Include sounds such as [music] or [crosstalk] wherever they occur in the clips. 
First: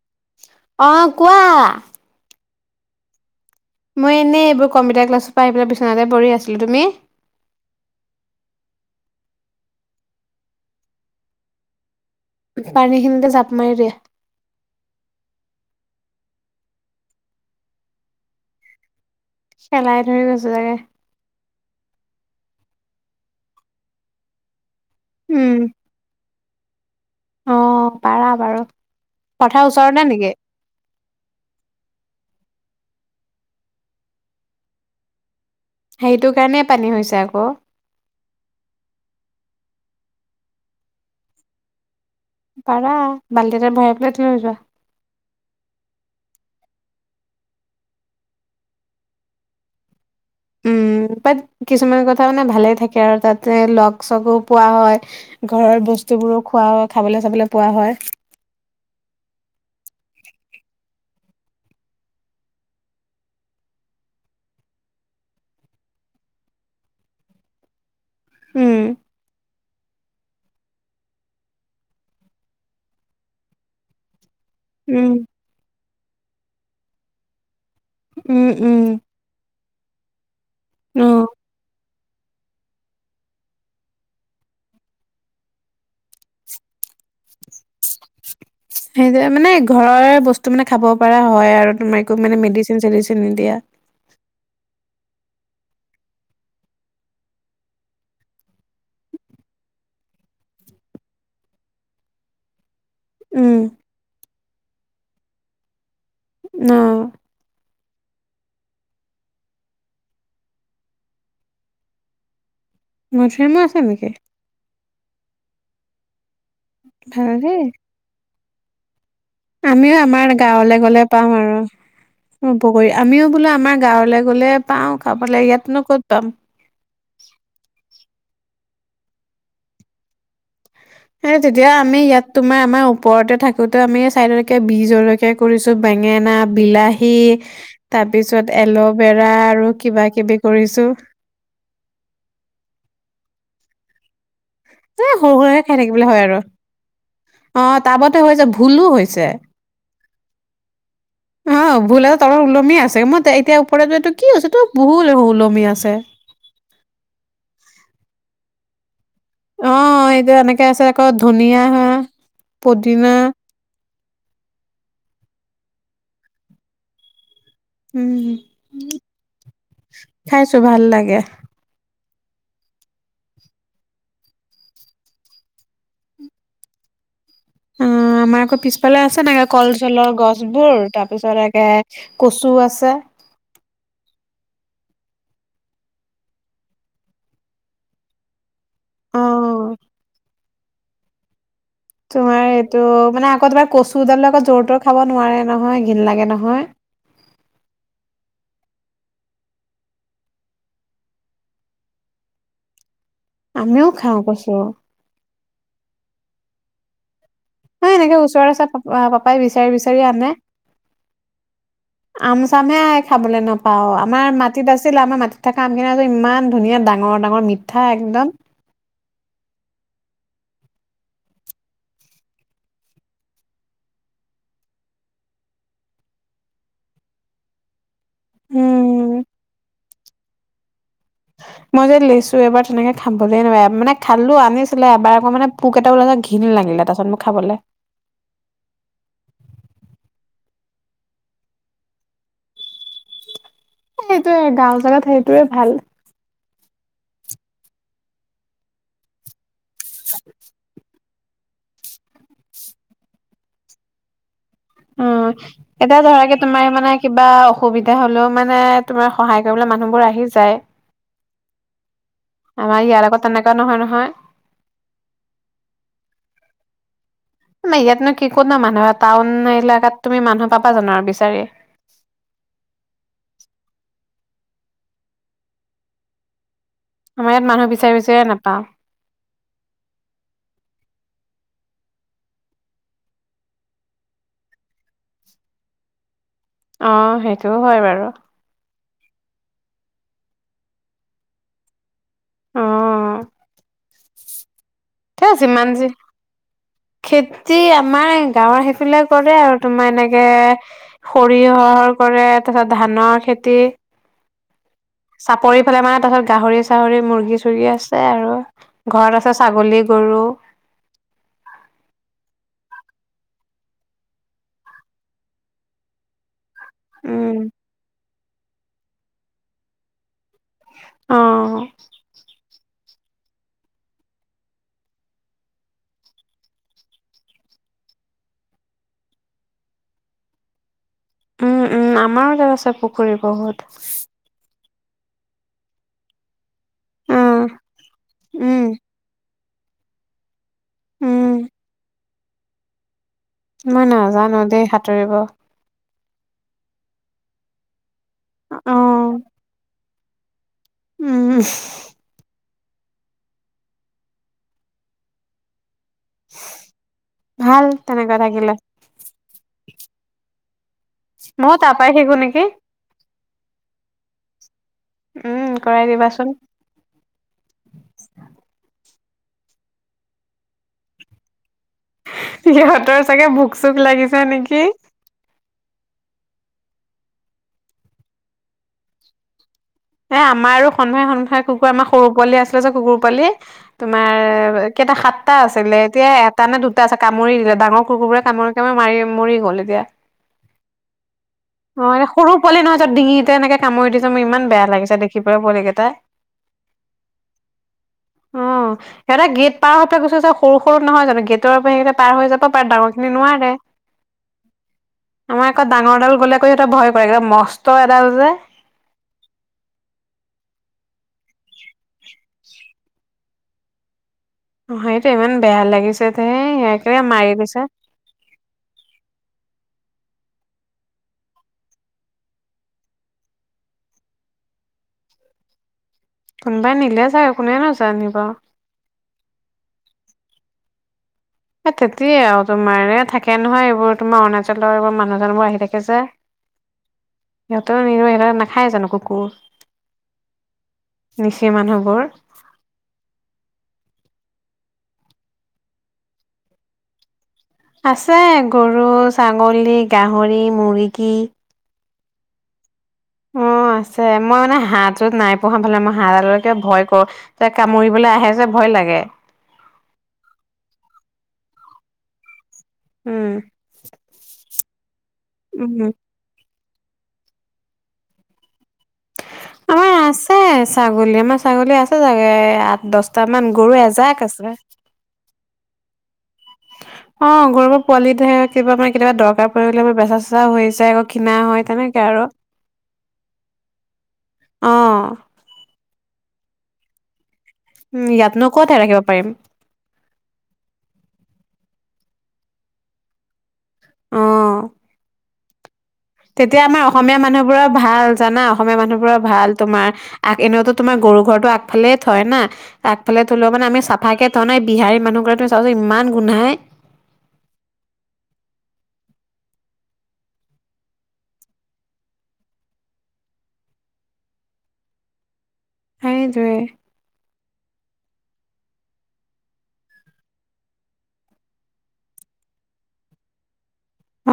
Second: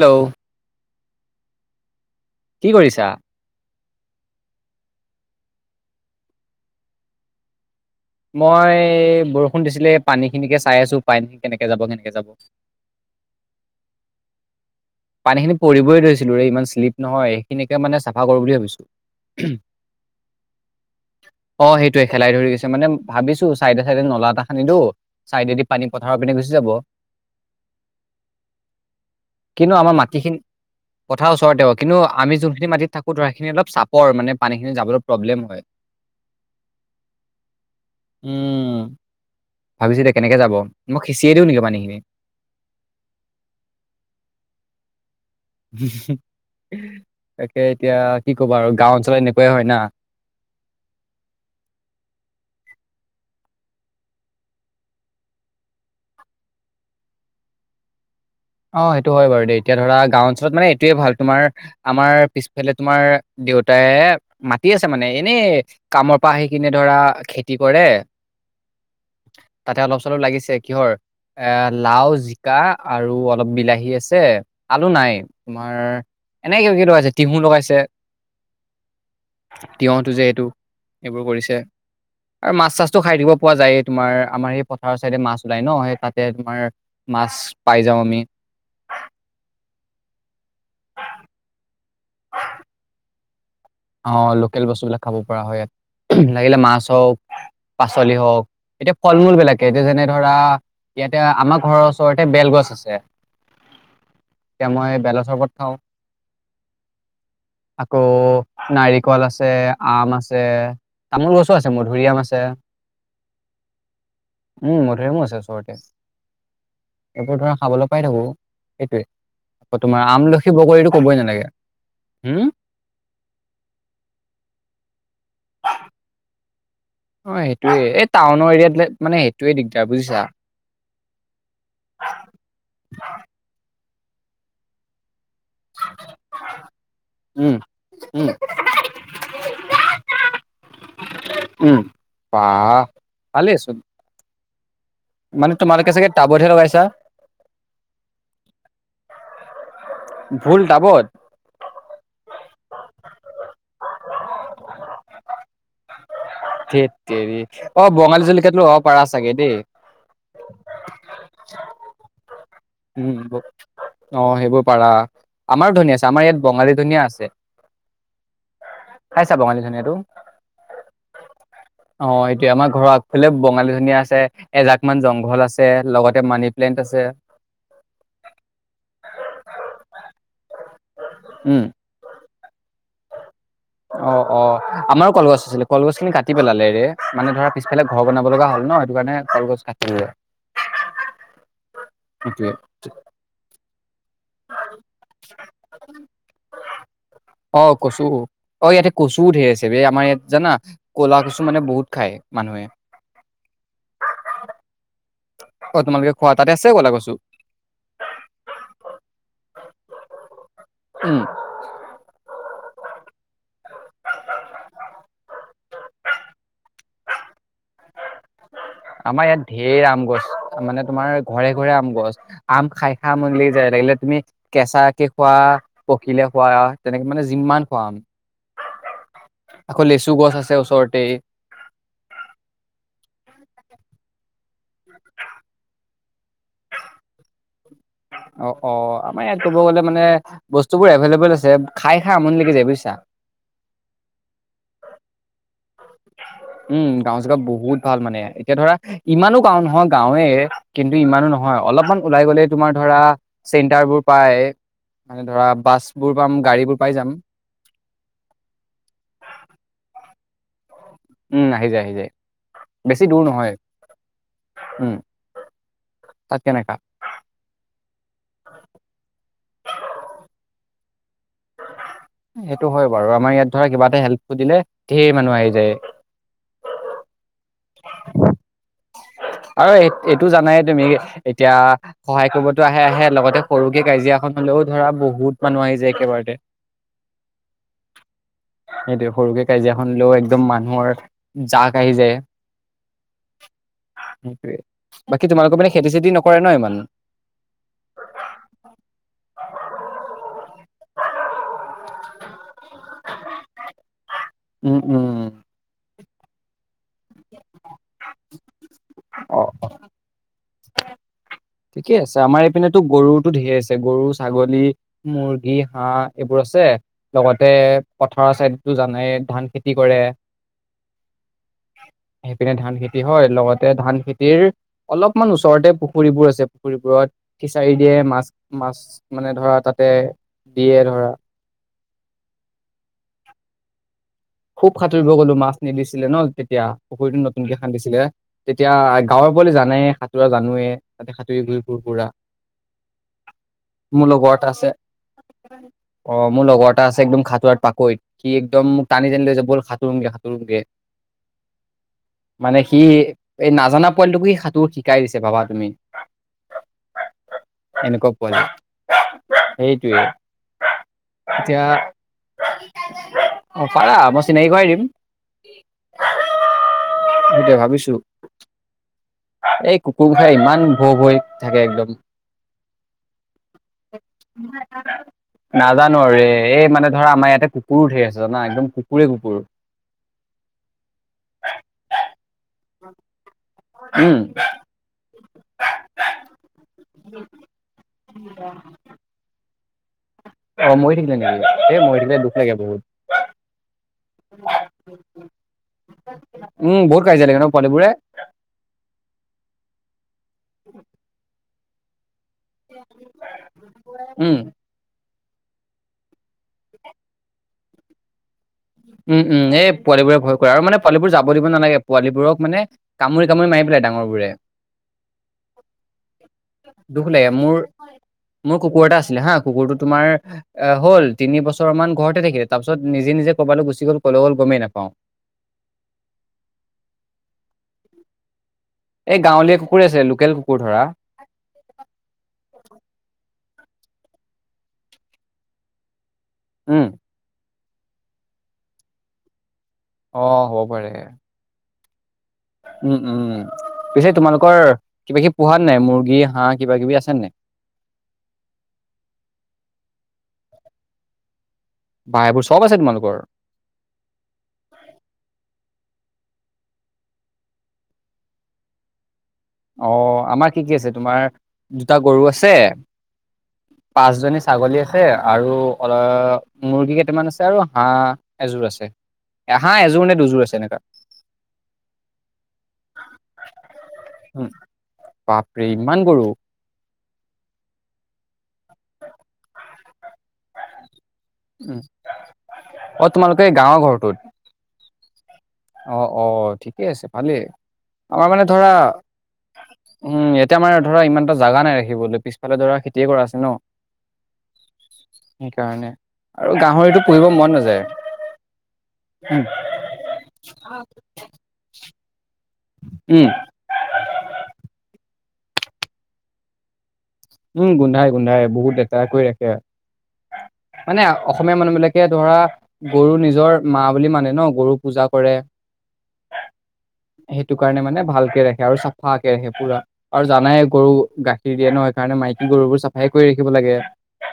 Hello. অ', কোৱা। কি কৰিছা? মই এনে এইবোৰ কম্পিউটাৰ ক্লাছৰ পৰা আহি পেলাই বিচনাতে পৰি আছিলো, তুমি? মই বৰষুণ দিছিলে পানী খিনিকে চাই আছো, পানীখিনি কেনেকে যাব, কেনেকে যাব। পানীখিনিতে জাপ মাৰি দিয়া। পানী খিনিত পৰিবই ধৰিছিলো ৰে ইমান শ্লিপ নহয়, সেইখিনিকে মানে চাফা কৰো বুলি ভাবিছো। শেলাই ধৰি গৈছে চাগে। অ', সেইটোৱে শেলাই ধৰি গৈছে মানে ভাবিছো চাইডে চাইডে নলা এটা খান্দি দিওঁ। উম, চাইডেদি পানী পথাৰৰ পিনে গুচি যাব। অ', পাৰা বাৰু। পথাৰ কিন্তু আমাৰ ওচৰতে নেকি? মাটিখিনি পথাৰ ওচৰতে হব, কিন্তু আমি যোনখিনি মাটিত থাকো ধৰা সেইখিনি অলপ চাপৰ মানে পানীখিনি যাবলে প্ৰব্লেম হয়। সেইটো কাৰণে পানী হৈছে আকৌ। উম। ভাবিছিলোঁ কেনেকে যাব, মই সিঁচিয়ে দিওঁ নেকি পানীখিনি। পাৰা বাল্টি এটাত ভৰাই পেলাই থৈ যোৱা। তাকে এতিয়া কি কবা আৰু গাঁও অঞ্চলত এনেকুৱাই হয় না। উম তাত কিছুমান কথা মানে ভালে থাকে আৰু তাতে লগ-চগো পোৱা হয়। ঘৰৰ বস্তুবোৰো খোৱা খাবলে চাবলে পোৱা হয়। অ' সেইটো হয় বাৰু দেই! এতিয়া ধৰা গাঁও অঞ্চলত মানে এইটোৱে ভাল তোমাৰ আমাৰ পিছফালে তোমাৰ দেউতাই মাটি আছে মানে এনেই কামৰ পৰা আহি কিনে ধৰা খেতি কৰে। উম, তাতে অলপ-চলপ লাগিছে। কিহৰ এ লাউ, জিকা আৰু অ অলপ বিলাহী আছে, আলু উম, নাই তোমাৰ এনে কিবা-কিবি লগাইছে তিহু লগাইছে। উম উম। তিয়তো যে এইটো অ'। এইবোৰ কৰিছে। আৰু মাছ-চাছটো খাই থাকিব পোৱা যায়য়ে তোমাৰ আমাৰ সেই পথাৰৰ চাইডে মাছ ওলায় ন'! সেই তাতে তোমাৰ মাছ পাই যাওঁ আমি। সেইটোৱে মানে ঘৰৰে বস্তু মানে খাব পৰা হয় আৰু তোমাৰ একো মানে মেডিচিন-চেডিচিন নিদিয়া। অ' লোকেল বস্তুবিলাক খাব পৰা হয়। লাগিলে মাছ হওক পাচলি হওক এতিয়া ফল-মূল বিলাকে এতিয়া যেনে ধৰা ইয়াতে আমাৰ ঘৰৰ ওচৰতে বেল গছ আছে। উম। এতিয়া মই বেলৰ চৰবত খাওঁ। [unintelligible] আকৌ নাৰিকল আছে, আম আছে, তামোল গছো আছে, মধুৰি আম আছে। মধুৰি আমো আছে নেকি? উম মধুৰি আমো আছে ওচৰতে। এইবোৰ ধৰা ভালেই খাবলৈ পাই থাকো সেইটোৱে। আমিও আমাৰ গাঁৱলে গলে পাওঁ নালাগে আৰু। হম উপকাৰী আমিও বোলো আমাৰ গাঁৱলৈ গ'লে পাওঁ খাবলৈ ইয়াতনো ক'ত পাম। অ' সেইটোৱে এই টাউনৰ এৰিয়াত গলে মানে সেইটোৱে দিগদাৰ। বুজিছা? সে তেতিয়া আমি ইয়াত তোমাৰ আমাৰ ওপৰতে থাকোতে আমি চাইডলৈকে বীজল হে কৰিছো বেঙেনা, বিলাহী। উম তাৰ উম পিছত এল'ভেৰা আৰু কিবা-কিবি কৰিছো। উম বাহ! ভালেই চুন। এ সৰু-সোৰাকে খাই থাকিবলৈ চাগে হয় আৰু টাবতহে লগাইছা অ' টাবতে হৈছে ভুলো হৈছে। ভুল টাবত? অ' ভুল এ তলত ওলমি আছে মই এতিয়া ওপৰতোটো কি হৈছে তো ভুল ওলমি আছে। হেট তেৰি! অ' বঙালী জলকীয়াটো লগাব পাৰা চাগে দেই। অ' এইটো এনেকে আছে আকৌ ধুনীয়া হে' উম অ' সেইবোৰ পাৰা! আমাৰ ধনীয়া আছে আমাৰ ইয়াত বঙালী ধনীয়া আছে। উম, খাইছা বঙালী ধনিয়াটো খাইছো ভাল লাগে। অ' এইটোয়ে, আমাৰ ঘৰৰ আগফালে বঙালী ধনীয়া আছে। এজাক মান জংঘল আছে, লগতে মানি প্লেণ্ট আছে। অ' আমাৰ আকৌ পিছফালে আছে [unintelligible] কল চলৰ গছ বোৰ তাৰ পিছত উম লৈকে। কচু আছে। অ' অ' আমাৰো কলগছ আছিলে কলগছ খিনি কাটি পেলালে ৰে মানে ধৰা পিছফালে ঘৰ বনাব লগা হ'ল ন সেইটো কাৰণে। কলগছ অ'। কাটি লোৱা সেটোৱে। ত' মানে আকৌ এবাৰ কচুডাল আকৌ জ'ৰ তৰ খাব নোৱাৰে নহয় ঘৃণ লাগে নহয়। অ' কচু অ' ইয়াতে কচু ঢেৰ আছে ৱে আমাৰ ইয়াত জানা। কলাকচু মানে বহুত খায় মানুহে। আমিও খাওঁ কচু। অ' তোমালোকে খোৱা তাতে আছে ক'ল কচু। হয়, এনেকে ওচৰৰে ওচ প পাপাই বিচাৰি বিচাৰি আনে। [unintelligible] আম চামহে খাবলৈ নাপাও আমাৰ মাটিত আছিল, আমাৰ মাটিত থকা আমখিনি ইমান ধুনীয়া দাঙ ডাঙৰ ডাঙৰ মিঠা একদম। আমাৰ ইয়াত ধেৰ আম গছ মানে তোমাৰ ঘৰে ঘৰে আম গছ। আম খাই খাই আমনি লাগি যায় লাগিলে তুমি কেঁচাকে খোৱা পকিলে খোৱা তেনেকে মানে যিমান খোৱা আম। উম আকৌ লেচু গছ আছে ওচৰতে। মই যে লেচু এবাৰ তেনেকে [unintelligible] নোৱাৰ মানে খালো আনি। এবাৰ আকৌ মে পোক এটা ওলাই ঘিণ লাগিলে তাৰ পিছত মোক খাবলৈ। অ' অ' আমাৰ ইয়াত ক'ব গ'লে মানে বস্তুবোৰ এভেইলেবল আছে, খাই খাই আমনি লাগি যাই বুজিছা। সেইটোয়ে গাঁও বোৰত সেইটোয়ে ভাল। উম, গাঁও চেগা বহুত ভাল মানে এতিয়া ধৰা ইমানো গাও নহয় গাঁওৱে। কিন্তু ইমানো নহয় অলপমান ওলাই গলে তোমাৰ ধৰা চেন্টাৰবোৰ পায়। উম, এতিয়া ধৰাকে তোমাৰ বোৰ পাই মানে যাম কিবা অসুবিধা হ'লেও মানে তোমাৰ সহায় কৰিবলৈ মানুহবোৰ আহি যায়। উম, আহি যায় আহি যায় আমাৰ ইয়াৰ বেছি লগত দূৰ নহয় তেনেকুৱা নহয় উম। তাকে নেকা। নাই ইয়াতনো কি কোন ন মানুহৰ টাউন এলেকাত তুমি মানুহ পাবা জানো আৰু বিচাৰি। সেইটো হয় বাৰু আমাৰ ইয়াত ধৰা কিবা এটা হেল্প সুধিলে ঢেৰ মানুহ আহি যায়। আমাৰ ইয়াত মানুহ বিচাৰি বিচাৰি নাপাই। আৰু এইটো জানাই তুমি এতিয়া সহায় কৰিবতো আহে আহে লগতে সৰুকে কাজিয়াখনলৈও ধৰা বহুত মানুহ আহি যায় একেবাৰতে। আ সেইটোও হয় বাৰু। সেইটো সৰুকে কাজিয়াখন লৈও একদম মানুহৰ জাক আহি যায়। অ', সেইটোয়ে তে বাকী তোমালোকৰ যিমান মানে যি খেতি চেতি নকৰে ন ইমান খেতি আমাৰ গাঁৱৰ সেইফালে কৰে আৰু তোমাৰ এনেকে সৰিয়হৰ কৰে তাৰ পিছত ধানৰ খেতি। উম, উম। চাপৰিফালে মানে ত গাহৰি-চাহৰি মুৰ্গী-চৰ্গী আছে। আৰু [unintelligible] ঘৰত আছে অ অ ছাগলী গৰু। ঠিকেই আছে আমাৰ এইপিনেতো গৰুতো ধেৰ আছে গৰু-ছাগলী, মুৰ্গী-হাঁহ। এইবোৰ আছে উম লগতে পথাৰৰ চাইডো জনায়ে ধান খেতি কৰে। অ', পিনে ধান খেতি হয় লগতে ধান খেতিৰ অলপমান ওচৰতে পুখুৰীবোৰ আছে। পুখুৰীবোৰত ফিচাৰি দিয়ে, মাছ -মাছ মানে ধৰা তাতে দিয়ে ধৰা। উম-উম, আমাৰো তাত আছে পুখুৰী বহুত। খুব সাঁতুৰিব গলো, মাছ নিদিছিলে ন তেতিয়া পুখুৰীতো উম নতুনকে খান্দিছিলে। উম তেতিয়া গাঁৱৰ- জানে, সাঁতোৰা জানোৱে তাতে উম সাঁতুৰি ঘুৰি ফুৰো পোৰা। মই মোৰ লগৰ নাজানো এটা দেই আছে। সাঁতুৰিব অ', অঁ, মোৰ লগৰ এটা আছে একদম সাঁতোৰাত পাকৈত। সি একদম মোক- টানি, টানি লৈ যায় বল সাঁতোৰোগে সাঁতোৰোগে। উম, উম। মানে সি এই নাজানা পোৱালিটোকো সি সাঁতোৰ শিকাই দিছে ভাবা তুমি। ভাল এনেকুৱা তেনেকুৱা পোৱালি, থাকিলে সেইটোৱে। মইও তাৰ পৰাই শিকো নিকি? অঁ, পাৰা মই চিনাকী কৰাই দিম। উম, কৰাই দিবাচোন। ভাবিছোঁ। এই কুকুৰ গীতাই ইমান ভৌ-ভয়াই থাকে একদম। সিহঁতৰ চাগে ভোক- চোক লাগিছে নেকি! নাজানো আৰু ৰে। এই মানে ধৰা আমাৰ ইয়াতে কুকুৰো ধেৰ আছে, জানা একদম কুকুৰে কুকুৰ। এ আমাৰ আৰু সন্থাই সন্থাই কুকুৰ, আমাৰ সৰু পোৱালি আছিলে যে কুকুৰ পোৱালি। তোমাৰ উম। কেইটা সাতটা আছিলে, এতিয়া এটা নে দুটা আছে। কামুৰি দিলে, ডাঙৰ কুকুৰবোৰে কামুৰি কামুৰি মাৰি মৰি গ'ল এতিয়া। অঁ, মৰি থাকিলে নেকি? এই মৰি অঁ, এ থাকিলে দুখ সৰু লাগে পোৱালি বহুত নহয় তাৰ ডিঙিতে এনেকে কামুৰি দিছে, মোৰ ইমান বেয়া লাগিছে দেখিবলে পোৱালি কেইটা। উম, বহুত কাজিয়া লাগে ন পোৱালিবোৰে! অঁ, সিহঁতে গেট পাৰ হৈ পেলাই গৈছে যে সৰু সৰু নহয় জানো, গেটৰ পৰা সেইগিতা পাৰ হৈ যাব- পাৰে, ডাঙৰ খিনি নোৱাৰে। উম আমাৰ অকৌ ডাঙৰডাল গ'লে কৈ সিহঁতে ভয় কৰে, একদম মস্ত এডাল যে! উম, উম। এই পোৱালিবোৰে ভয় কৰে আৰু মানে পোৱালিবোৰ যাব নালাগে, পোৱালিবোৰক মানে- কামুৰি, কামুৰি মাৰি পেলাই ডাঙৰ বোৰে। অঁ, সেইটো ইমান বেয়া লাগিছে দেই, সেইটোৱে দুখ লাগে মাৰি মোৰ দিছে। মোৰ কুকুৰ এটা আছিলে হা। কুকুৰটো তোমাৰ- আহ হ'ল তিনি বছৰ মান ঘৰতে থাকিলে তাৰ পিছত নিজে নিজে ক'বালে গুচি গল, ক'লে গল গমেই নাপাওঁ। কোনোবাই নিলে চাগে, কোনেনো জানিব? এই গাঁৱলীয়া কুকুৰৰে আছিলে, লোকেল কুকুৰ ধৰা। এ তেতিয়া আৰু তোমাৰ এয়া থাকে নহয়, এইবোৰ তোমাৰ অৰুণাচলৰ এইবোৰ মানুহ-চানুহ বোৰ আহি থাকে যে! উম। সিহঁতৰ নিৰ সিহঁত নাখায় জানো কুকুৰ? অঁ, হ'ব পাৰে। মিছিং মানুহবোৰ। উম, উম, উম। পিছে তোমালোকৰ কিবা কিবি পোহা নাই মুৰ্গী, হাঁহ কিবা কিবি আছে নাই? আছে গৰু, ছাগলী, গাহৰি, মুৰ্গী। বাহ এইবোৰ চব আছে তোমালোকৰ? অঁ, আছে। মই মানে হাঁহটোত নাই পো়হা মানে মই হাঁহডাল কিবা ভয় কৰো। তাক কামুৰিবলৈ আহে যে ভয় লাগে। অঁ, আমাৰ কি কি আছে? তোমাৰ দুটা গৰু আছে, উম। পাঁচ জনী- ছাগলী আছে আৰু উম, অল মুৰ্গী কেইটামান আছে আৰু হাঁহ এযোৰ আছে। এ হাহ এযোৰ নে দুযোৰ আছে এনেকা। ছাগলী আমাৰ ছাগলী আছে ছাগে আঠ দহটামান গৰু এজাক। আছে। উম, বাপৰে ইমান গৰু? অ', গৰুৰ পোৱালি ধেৰ কিবা মানে কেতিয়াবা দৰকাৰ পৰি গ'লে মানে বেচা-চেচা হৈ যায়, আকৌ কিনা হয়, উম, তেনেকে আৰু অ, তোমালোকে গাঁৱৰ ঘৰটোত? অ'। অ', অ', ঠিকেই আছে ভালেই উম আমাৰ মানে ইয়াতনো ধৰা ক'তহে ৰাখিব পাৰিম উম, ইয়াতে আমাৰ ধৰা ইমান এটা জাগা নাই ৰাখিবলৈ পিছফালে ধৰা খেতিয়ে কৰা আছে ন'! অ'। সেইকাৰণে। আৰু তেতিয়া আমাৰ গাহৰিটো অসমীয়া পুহিব মন মানুহবোৰৰ নাযায় ভাল জানা, অসমীয়া মানুহবোৰৰ ভাল তোমাৰ আগ এনেওতো তোমাৰ গৰু ঘৰটো আগফালে থয় না, উম আগফালে থলেও মানে আমি ভালকৈ থই ন' এই বিহাৰী মানুহবিলাক তুমি চাবাচোন ইমান গোন্ধাই। উম, গোন্ধাই গোন্ধাই বহুত লেতেৰা কৰি ৰাখে। মানে অসমীয়া মানুহ বিলাকে ধৰা গৰু নিজৰ মা বুলি মানে ন' গৰু পূজা কৰে। সেইটোৱে। সেইটো কাৰণে মানে ভালকে ৰাখে আৰু চাফকে ৰাখে পুৰা। আৰু জানাই গৰু গাখীৰ দিয়ে ন' সেইকাৰণে মাইকী গৰুবোৰ চাফাই কৰি ৰাখিব লাগে।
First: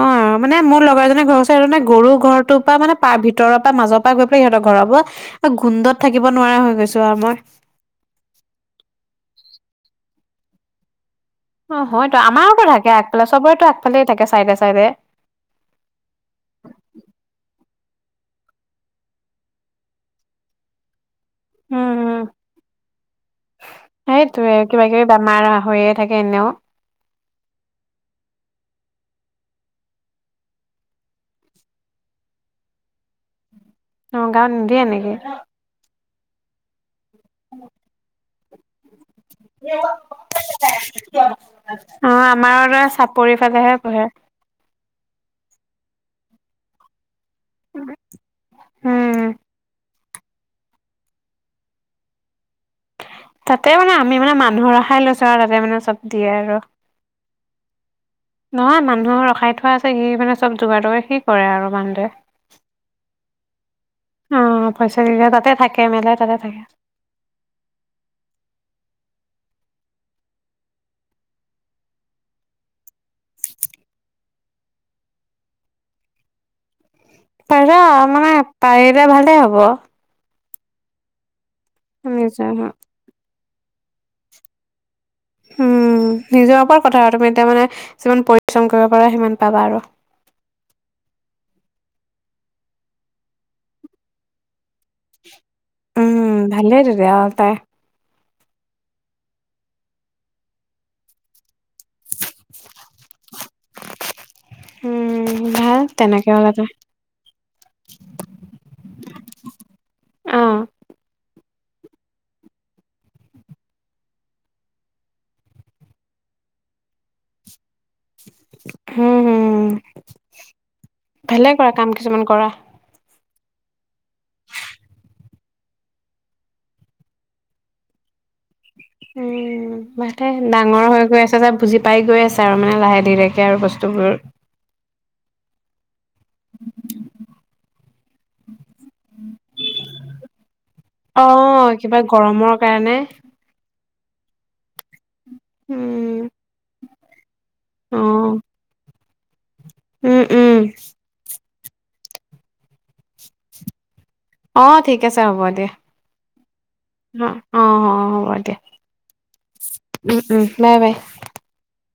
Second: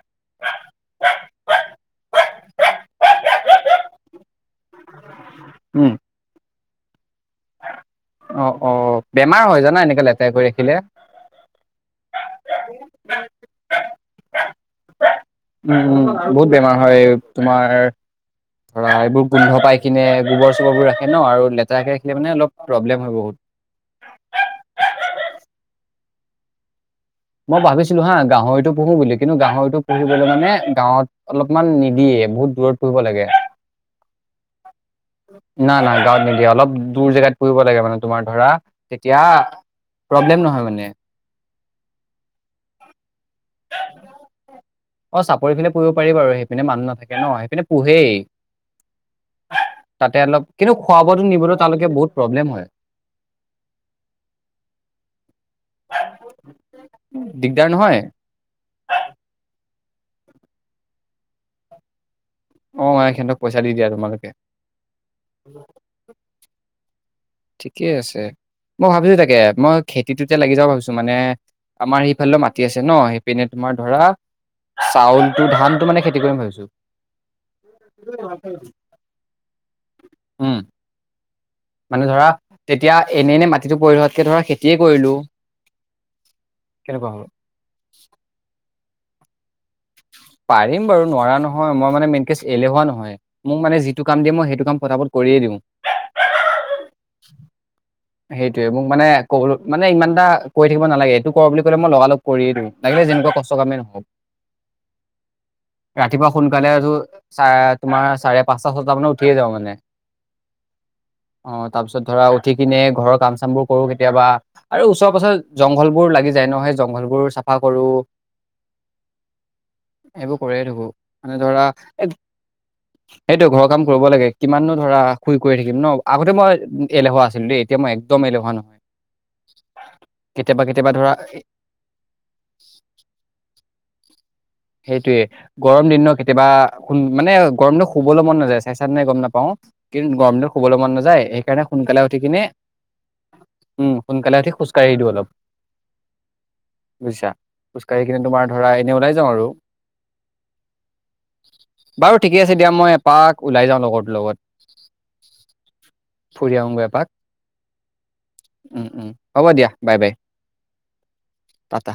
অ', মানে মোৰ লগৰ এজনে ঘৰ ওচৰত সে গৰুৰ ঘৰটোৰ পৰা মানে প ভিতৰৰ পৰা মাজত গৈ পেলাই সিহঁতৰ ঘৰৰ পৰা গোন্ধত থাকিব নোৱাৰা হৈ গৈছো আৰু মই। অ', অ', বেমাৰ হয় জানা এনেকে লেতেৰা কৰি ৰাখিলে। অ', হয়তো আমাৰোটো থাকে আগফালে, চবৰেতটো আগফালেই থাকে চাইডে চাইডে। উম, উম, বহুত বেমাৰ হয় তোমাৰ ধৰা এইবোৰ গোন্ধ পাই কিনে গোবৰ-চোবৰবোৰ ৰাখে ন' আৰু উম লেতেৰাকে ৰাখিলে উম মানে অলপ প্ৰব্লেম হয়, বহুত। সেইটোয়ে কিবা কিবি বেমাৰ হৈয়ে থাকে এনেও। মই ভাবিছিলো হা গাহৰিটো পুহো বুলি, কিন্তু গাহৰিটো পুহিবলৈ মানে গাঁৱত অলপমান নিদিয়ে। বহুত দূৰত পুহিব লাগে। অ', গাঁৱত নিদিয়ে নেকি? না না গাঁৱত নিদিয়ে। অলপ দূৰ জেগাত পুহিব লাগে মানে তোমাৰ ধৰা তেতিয়া প্ৰব্লেম নহয় মানে। অ', আমাৰ [unintelligible] চাপৰি ফালেহে পুহে। অ, চাপৰি ফালে পুহিব পাৰি আৰু সেইপিনে মানুহ নাথাকে ন' সেইপিনে পোহেই। উম তাতে অলপ, কিন্তু খোৱা-বোৱাতো নিবলৈ তালৈকে বহুত প্ৰব্লেম হয়। তাতে মানে আমি মানে মানুহ ৰখাই লৈছো আৰু তাতে মানে চব দিয়ে আৰু। দিগদাৰ নহয়? নহয় মানুহ ৰখাই থোৱা আছে, সি মানে চব যোগাৰ-টোগাৰ সি কৰে আৰু মানুহটোৱে। অ', মানে সিহঁতক পইচা দি দিয়া তোমালোকে। পইছা দি দিয়ে তাতে থাকে মেলে তাতে থাকে। ঠিকেই আছে। মই ভাবিছো তাকে মই খেতিটোতে লাগি যাওঁ ভাবিছো। মানে আমাৰ সেইফালেও মাটি আছে ন'। সেইপিনে তোমাৰ ধৰা চাউলটো ধানটো মানে খেতি কৰিম ভাবিছো। পাৰিব মানে পাৰিলে ভালেই হ'ব। উম। মানে ধৰা নিজৰ তেতিয়া এনেই এনেই মাটিটো পৰি থকাতকে ধৰা খেতিয়ে কৰিলো। উম নিজৰ ওপৰত কথা কেনেকুৱা হ'ব তুমি এতিয়া মানে যিমান পৰিশ্ৰম কৰিব পাৰা সিমান পাবা আৰু। পাৰিম বাৰু নোৱাৰা নহয় মই মানে মেনকে এলেহুৱা নহয় মোক মানে যিটো কাম দিয়ে মই সেইটো কাম পটাপত উম ভালেই তেতিয়া আৰু তাই। সেইটোৱে মোক মানে কবলে মানে ইমান এটা কৈ থাকিব নালাগে এইটো কৰ বুলি কলে মই লগাল কৰিয়ে দিওঁ। লাগিলে যেনে কোৱা কষ্ট কামেই নহওঁক। উম। ভাল ৰাতিপুৱা তেনেকে হ'লে তাই সোনকালে উঠো চা তোমাৰ চাৰে পাঁচটা, ছটা মানত উঠিয়ে যাওঁ মানে। অ'। অ তাৰ পিছত ধৰা উঠি কিনে ঘৰৰ কাম চাম বোৰ কৰো কেতিয়াবা আৰু ওচৰ পাছৰ জংঘল বোৰ লাগি যায় ন সেই জংঘল বোৰ চাফা কৰো। হুম হুম এইবোৰ কৰিয়ে থাকো মানে ভালে ধৰা কৰা কাম এ কিছুমান কৰা। সেইটো ঘৰৰ কাম কৰিব লাগে কিমাননো ধৰা শুই কৰি থাকিম ন আগতে মই এলেহুৱা আছিলো দেই। এতিয়া মই একদম এলেহোৱা নহয়। উম [unintelligible] কেতিয়াবা ডাঙৰ কেতিয়াবা হৈ ধৰা গৈ আছে যে বুজি পাই গৈ আছে আৰু মানে লাহে ধীৰেকে আৰু বস্তুবোৰ। সেইটোয়ে গৰম দিন ন কেতিয়াবা মানে গৰম দিনত শুবলে মন নেযায় চেচাত নে গম নাপাওঁ কিন্তু গৰম দিনত শুবলৈ মন নযা যায় অ', সেইকাৰণে কিবা সোনকালে উঠি কিনে গৰমৰ কাৰণে উম সোনকালে উঠি খোজকাঢ়ি দিওঁ অলপ। উম। বুজিছা খোজ কাঢ়ি কিনে অ'। তোমাৰ ধৰা এনেই ওলাই যাওঁ আৰু। উম উম। বাৰু ঠিকে আছে দিয়া মই এপাক ওলাই যাওঁ লগৰটো লগত। অ ঠিক আছে হ'ব দিয়া ফুৰি আহোগৈ এপাক অ অ অ হ'ব দিয়া। উম হ'ব। উম উম বাই বাই। পাতা।